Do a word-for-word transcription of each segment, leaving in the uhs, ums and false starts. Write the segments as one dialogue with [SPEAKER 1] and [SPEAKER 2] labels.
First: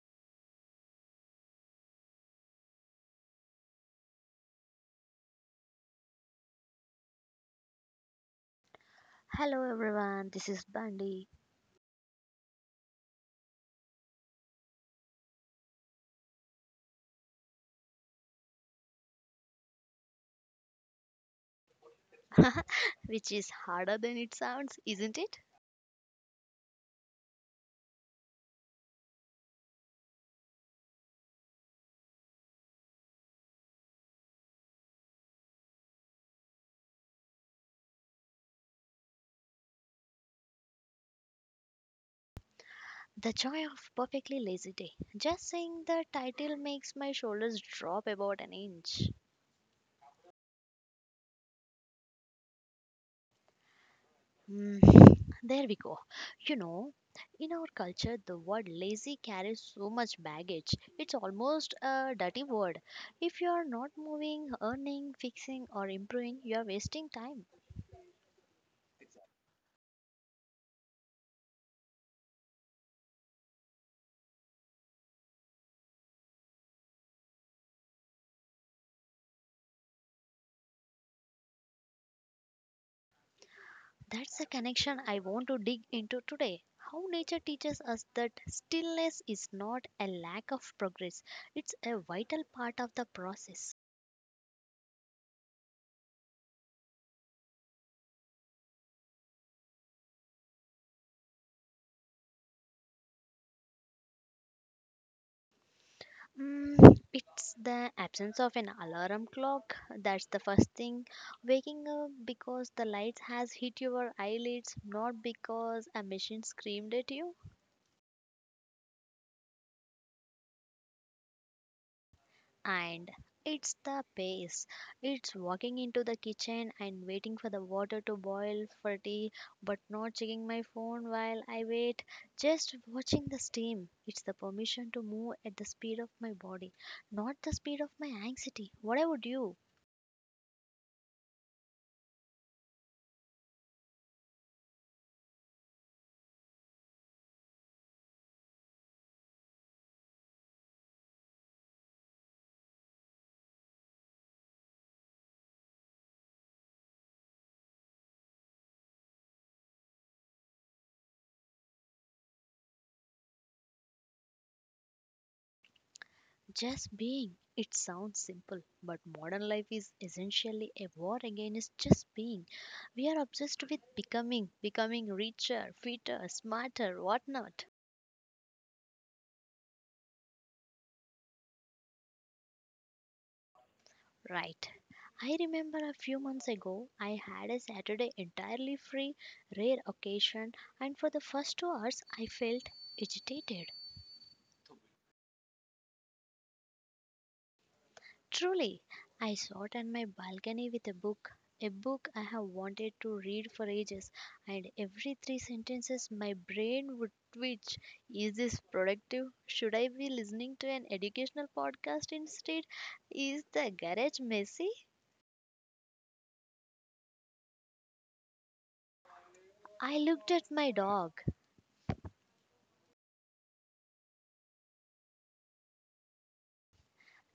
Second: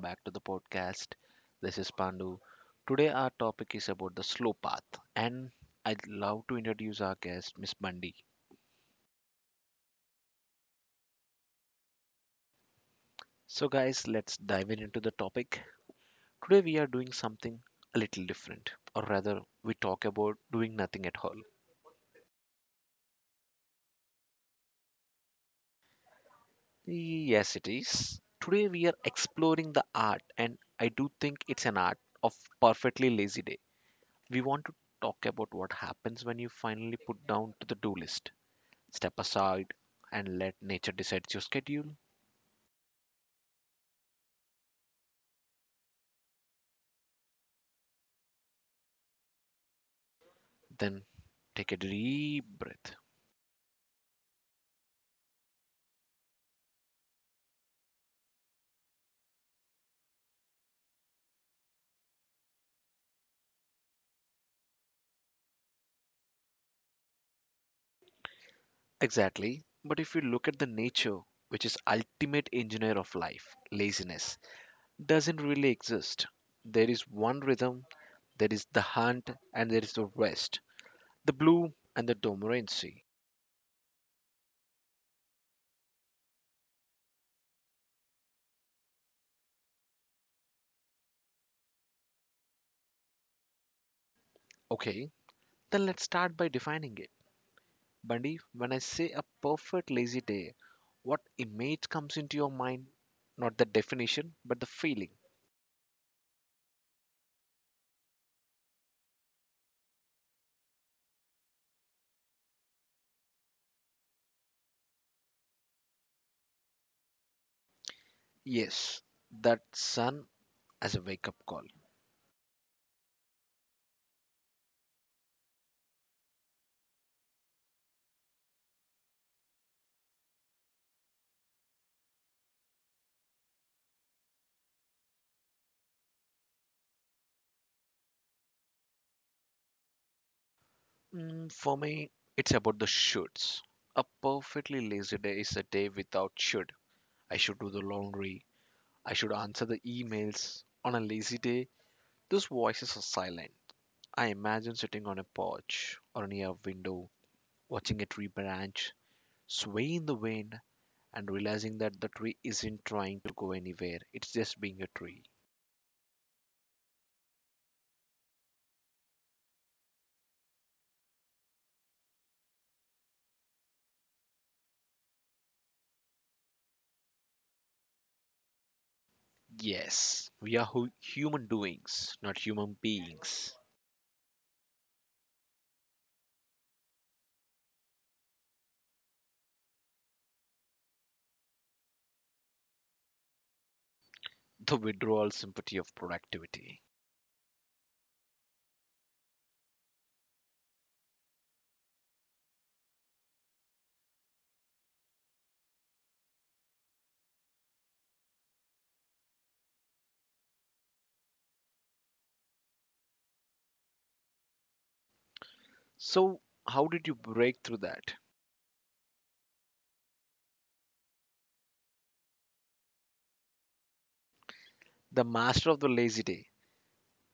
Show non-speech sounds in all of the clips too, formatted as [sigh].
[SPEAKER 1] back to the podcast. This is Pandu. Today our topic is about the slow path and I'd love to introduce our guest Miss Bundy.
[SPEAKER 2] Hello everyone, this is Bundy.
[SPEAKER 1] So guys, let's dive in into the topic. Today we are doing something a little different or rather we talk about doing nothing at all.
[SPEAKER 2] [laughs] Which is harder than it sounds, isn't it?
[SPEAKER 1] Yes, it is. Today we are exploring the art and I do think it's an art of perfectly lazy day. We want to talk about what happens when you finally put down to the do list. Step aside and let nature decide your schedule.
[SPEAKER 2] The joy of perfectly lazy day. Just saying the title makes my shoulders drop about an inch.
[SPEAKER 1] Then take a deep breath.
[SPEAKER 2] Hmm, there we go. You know, in our culture, the word lazy carries so much baggage. It's almost a dirty word. If you are not moving, earning, fixing, or improving, you are wasting time.
[SPEAKER 1] Exactly. But if you look at the nature, which is ultimate engineer of life, laziness doesn't really exist. There is one rhythm, there is the hunt, and there is the rest, the blue and the dormancy.
[SPEAKER 2] That's the connection I want to dig into today. How nature teaches us that stillness is not a lack of progress, it's a vital part of the process.
[SPEAKER 1] Okay, then let's start by defining it. Bundy, when I say a perfect lazy day, what image comes into your mind? Not the definition, but the feeling.
[SPEAKER 2] Mm, it's the absence of an alarm clock. That's the first thing. Waking up because the lights has hit your eyelids, not because a machine screamed at you.
[SPEAKER 1] Yes, that sun as a wake up call.
[SPEAKER 2] And it's the pace. It's walking into the kitchen and waiting for the water to boil for tea, but not checking my phone while I wait. Just watching the steam. It's the permission to move at the speed of my body, not the speed of my anxiety. What I would do,
[SPEAKER 1] Mm, for me, it's about the shoulds. A perfectly lazy day is a day without should. I should do the laundry. I should answer the emails. On a lazy day, those voices are silent. I imagine sitting on a porch or near a window, watching a tree branch sway in the wind and realizing that the tree isn't trying to go anywhere. It's just being a tree.
[SPEAKER 2] just being. It sounds simple, but modern life is essentially a war against just being. We are obsessed with becoming, becoming richer, fitter, smarter, whatnot.
[SPEAKER 1] Yes, we are hu- human doings, not human beings.
[SPEAKER 2] Right. I remember a few months ago I had a Saturday entirely free, rare occasion, and for the first two hours I felt agitated.
[SPEAKER 1] The withdrawal sympathy of productivity.
[SPEAKER 2] Truly, I sat on my balcony with a book, a book I have wanted to read for ages, and every three sentences my brain would twitch. Is this productive? Should I be listening to an educational podcast instead? Is the garage messy?
[SPEAKER 1] So, how did you break through that?
[SPEAKER 2] I looked at my dog.
[SPEAKER 1] The master of the lazy day.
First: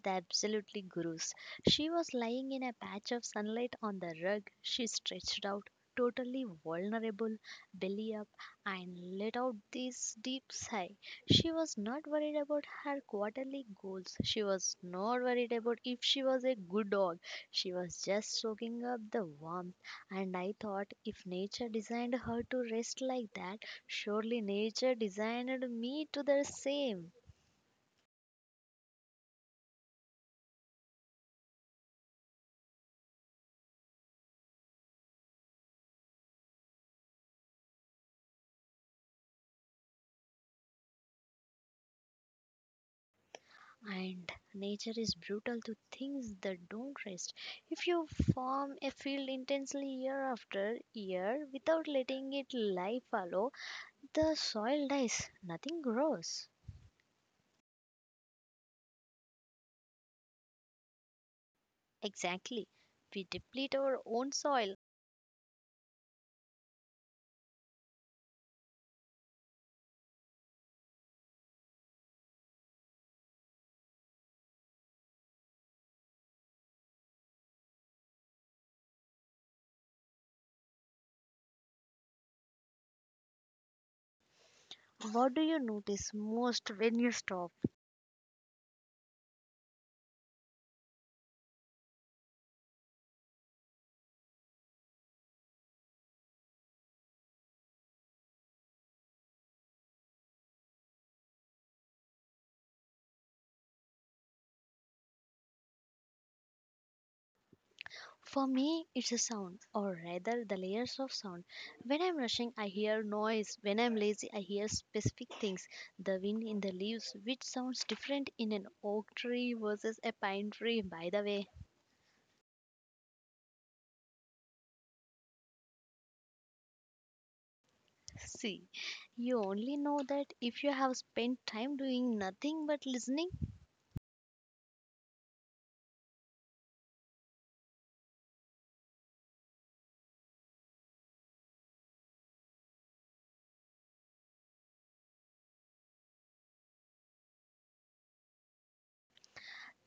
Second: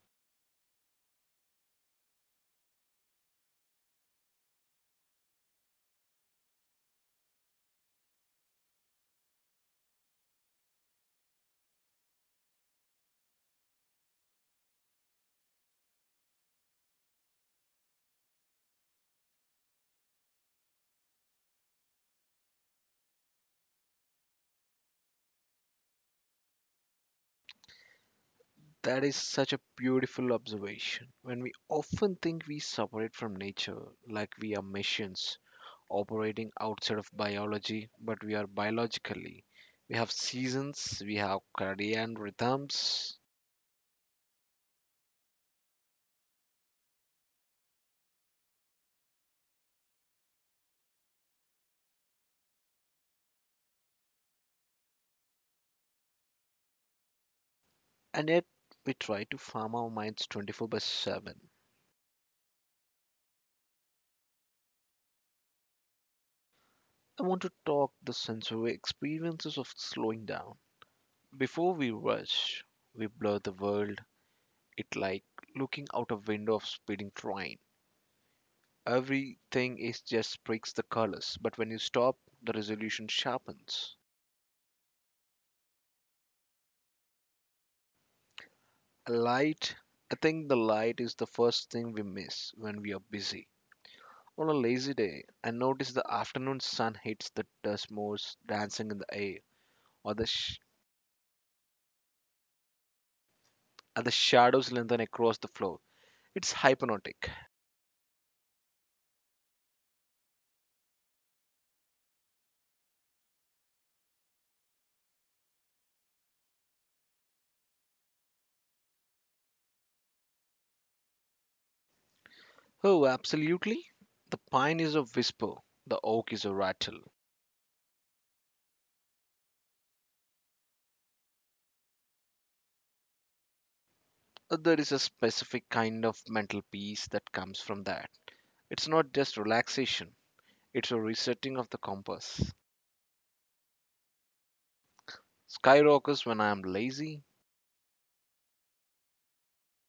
[SPEAKER 2] The absolutely gurus. She was lying in a patch of sunlight on the rug. She stretched out, totally vulnerable, belly up, and let out this deep sigh. She was not worried about her quarterly goals. She was not worried about if she was a good dog. She was just soaking up the warmth. And I thought, if nature designed her to rest like that, surely nature designed me to the same.
[SPEAKER 1] That is such a beautiful observation. When we often think we separate from nature, like we are machines operating outside of biology, but we are biologically. We have seasons, we have circadian rhythms,
[SPEAKER 2] And nature is brutal to things that don't rest. If you farm a field intensely year after year without letting it lie fallow, the soil dies, nothing grows.
[SPEAKER 1] and yet we try to farm our minds twenty-four by seven.
[SPEAKER 2] Exactly. We deplete our own soil.
[SPEAKER 1] I want to talk the sensory experiences of slowing down. Before we rush, we blur the world. It like looking out a window of speeding train. Everything is just breaks the colors, but when you stop, the resolution sharpens.
[SPEAKER 2] What do you notice most when you stop?
[SPEAKER 1] A light, I think the light is the first thing we miss when we are busy. On a lazy day, I notice the afternoon sun hits the dust motes dancing in the air, or the sh- or the shadows lengthen across the floor. It's hypnotic.
[SPEAKER 2] For me, it's a sound, or rather the layers of sound. When I'm rushing, I hear noise. When I'm lazy, I hear specific things. The wind in the leaves, which sounds different in an oak tree versus a pine tree, by the way.
[SPEAKER 1] Oh, absolutely. The pine is a whisper, the oak is a rattle.
[SPEAKER 2] [laughs] See, you only know that if you have spent time doing nothing but listening.
[SPEAKER 1] Uh, there is a specific kind of mental peace that comes from that. It's not just relaxation, it's a resetting of the compass. Skyrockets when I am lazy?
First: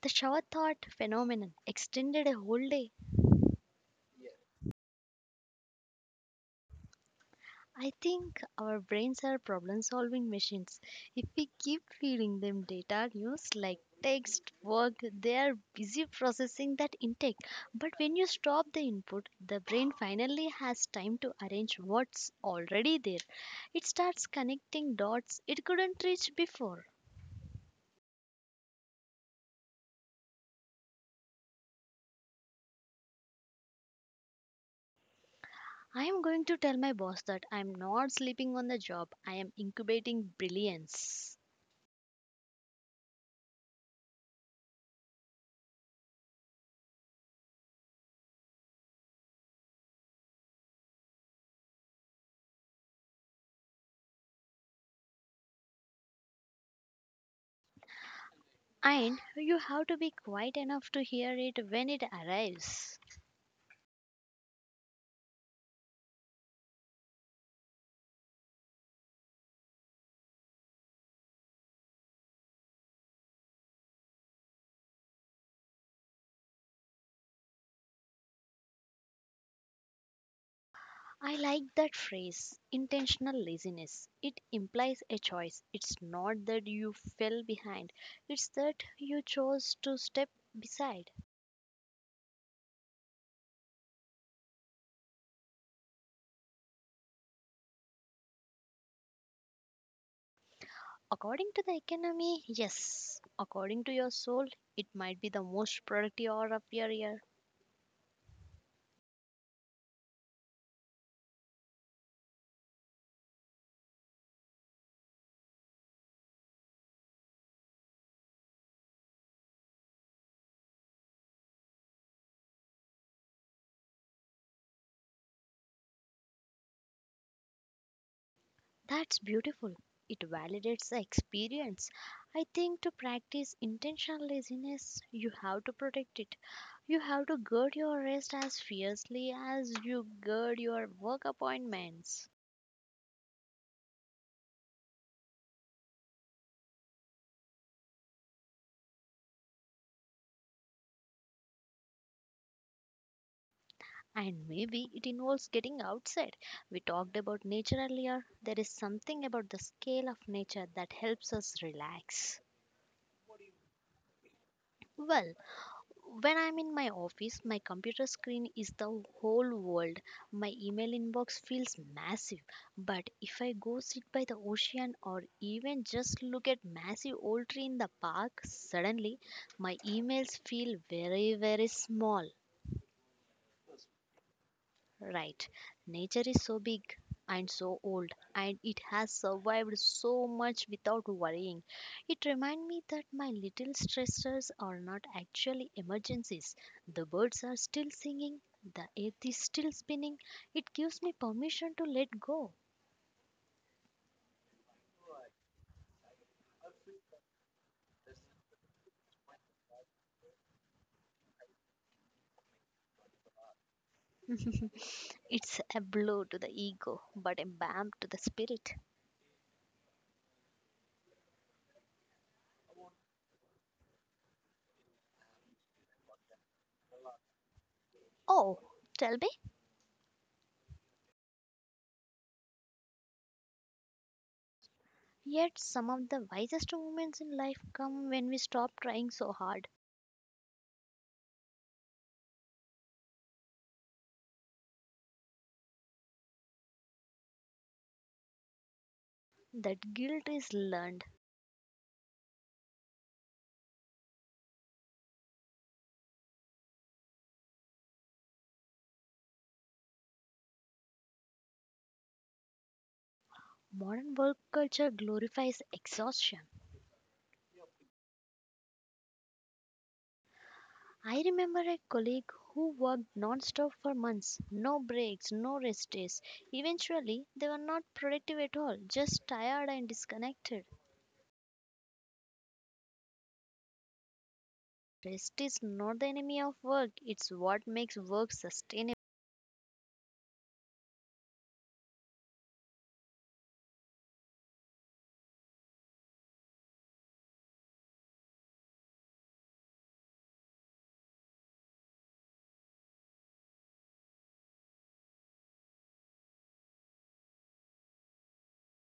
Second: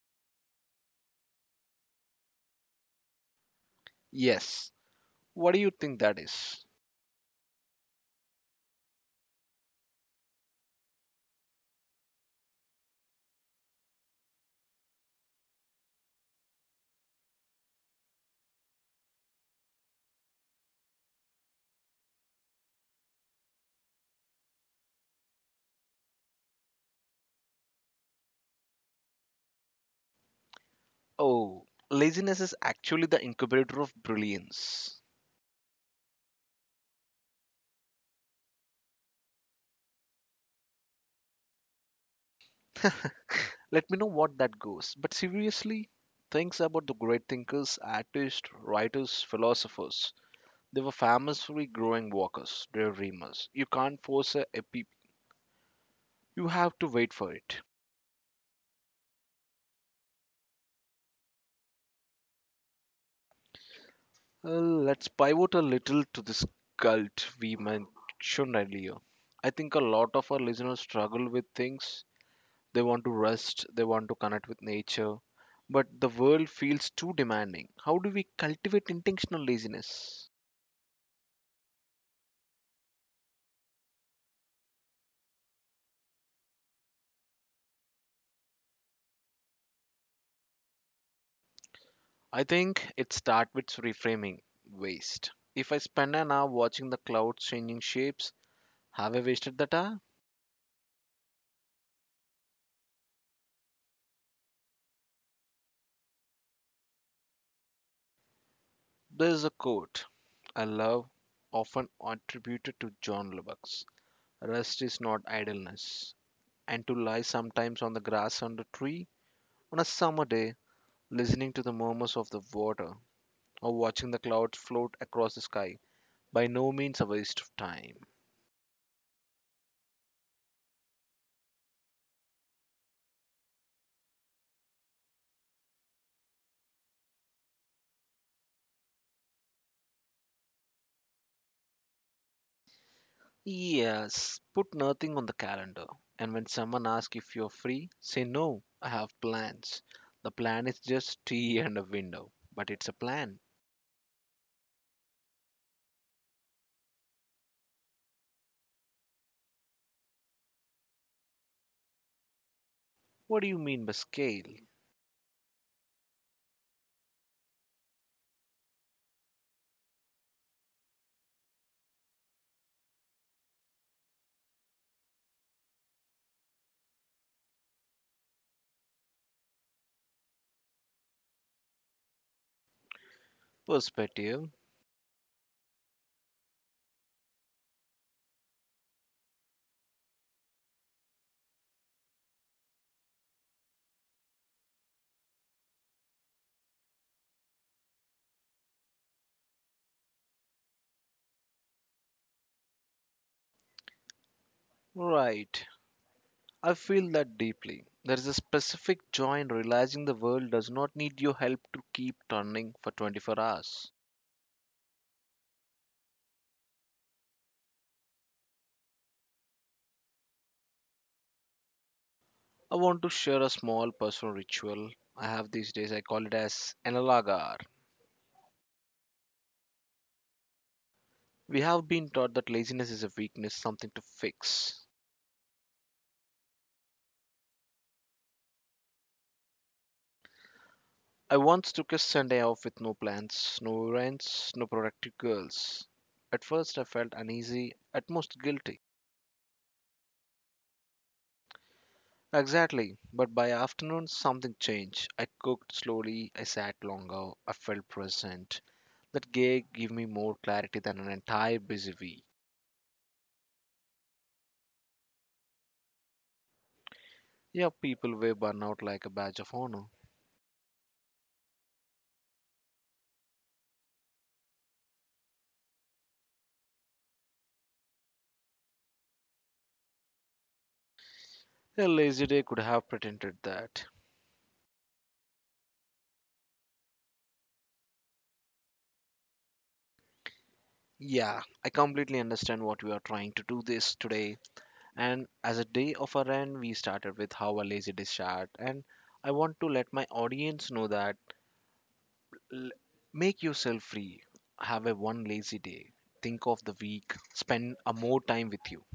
[SPEAKER 2] The shower thought phenomenon extended a whole day.
[SPEAKER 1] Yes. What do you think that is?
[SPEAKER 2] I think our brains are problem solving machines. If we keep feeding them data news like text, work, they are busy processing that intake. But when you stop the input, the brain finally has time to arrange what's already there. It starts connecting dots it couldn't reach before.
[SPEAKER 1] Oh, laziness is actually the incubator of brilliance.
[SPEAKER 2] I am going to tell my boss that I am not sleeping on the job, I am incubating brilliance.
[SPEAKER 1] [laughs] Let me know what that goes. But seriously, things about the great thinkers, artists, writers, philosophers. They were famously growing walkers, daydreamers. You can't force a epi. You have to wait for it.
[SPEAKER 2] And you have to be quiet enough to hear it when it arrives.
[SPEAKER 1] Well, let's pivot a little to this cult we mentioned earlier. I think a lot of our listeners struggle with things. They want to rest, they want to connect with nature, but the world feels too demanding. How do we cultivate intentional laziness?
[SPEAKER 2] I like that phrase, intentional laziness. It implies a choice. It's not that you fell behind, it's that you chose to step beside.
[SPEAKER 1] I think it starts with reframing waste. If I spend an hour watching the clouds changing shapes, have I wasted that hour?
[SPEAKER 2] According to the economy, yes. According to your soul, it might be the most productive hour of your year.
[SPEAKER 1] There's a quote I love, often attributed to John Lubbock. Rest is not idleness. And to lie sometimes on the grass under a tree on a summer day, listening to the murmurs of the water or watching the clouds float across the sky, by no means a waste of time.
[SPEAKER 2] That's beautiful. It validates the experience. I think to practice intentional laziness, you have to protect it. You have to guard your rest as fiercely as you guard your work appointments.
[SPEAKER 1] Yes, put nothing on the calendar. And when someone asks if you're free, say no, I have plans. The plan is just tea [laughs] and a window, but it's a plan.
[SPEAKER 2] And maybe it involves getting outside. We talked about nature earlier. There is something about the scale of nature that helps us relax.
[SPEAKER 1] What do you mean by scale?
[SPEAKER 2] Well, when I'm in my office, my computer screen is the whole world. My email inbox feels massive. But if I go sit by the ocean or even just look at massive old tree in the park, suddenly my emails feel very, very small.
[SPEAKER 1] Perspective.
[SPEAKER 2] Right. Nature is so big and so old, and it has survived so much without worrying. It reminds me that my little stressors are not actually emergencies. The birds are still singing, the earth is still spinning. It gives me permission to let go.
[SPEAKER 1] Right. I feel that deeply. There is a specific joy in realizing the world does not need your help to keep turning for twenty-four hours.
[SPEAKER 2] [laughs] It's a blow to the ego, but a balm to the spirit.
[SPEAKER 1] I want to share a small personal ritual I have these days. I call it as analagar.
[SPEAKER 2] Oh, tell me,
[SPEAKER 1] We have been taught that laziness is a weakness, something to fix.
[SPEAKER 2] yet some of the wisest moments in life come when we stop trying so hard.
[SPEAKER 1] I once took a Sunday off with no plans, no errands, no productive girls. At first, I felt uneasy, at most guilty.
[SPEAKER 2] That guilt is learned.
[SPEAKER 1] Exactly. But by afternoon, something changed. I cooked slowly, I sat longer, I felt present. That gig gave me more clarity than an entire busy week.
[SPEAKER 2] Modern work culture glorifies exhaustion.
[SPEAKER 1] Yeah, people wear burnout like a badge of honor.
[SPEAKER 2] I remember a colleague who worked non-stop for months, no breaks, no rest days. Eventually, they were not productive at all, just tired and disconnected.
[SPEAKER 1] A lazy day could have pretended that.
[SPEAKER 2] Rest is not the enemy of work, it's what makes work sustainable.
[SPEAKER 1] Yeah, I completely understand what we are trying to do this today. And as a day of our end, we started with how a lazy day start. And I want to let my audience know that L- make yourself free. Have a one lazy day. Think of the week. Spend a more time with you.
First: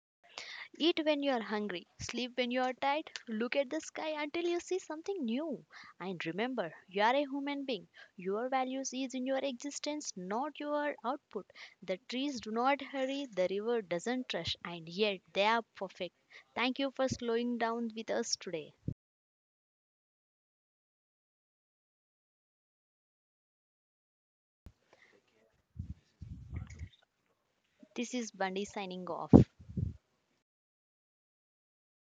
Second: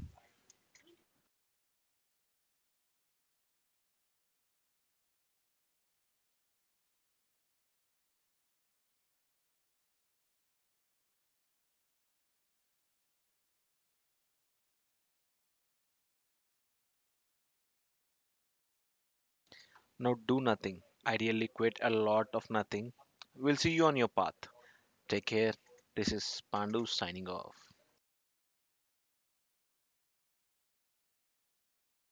[SPEAKER 2] Eat when you are hungry, sleep when you are tired, look at the sky until you see something new. And remember, you are a human being. Your values is in your existence, not your output. The trees do not hurry, the river doesn't rush, and yet they are perfect. Thank you for slowing down with us today.
[SPEAKER 1] Now do nothing. Ideally, quit a lot of nothing. We'll see you on your path. Take care. This is Pandu signing off.
[SPEAKER 2] This is Bundy signing off.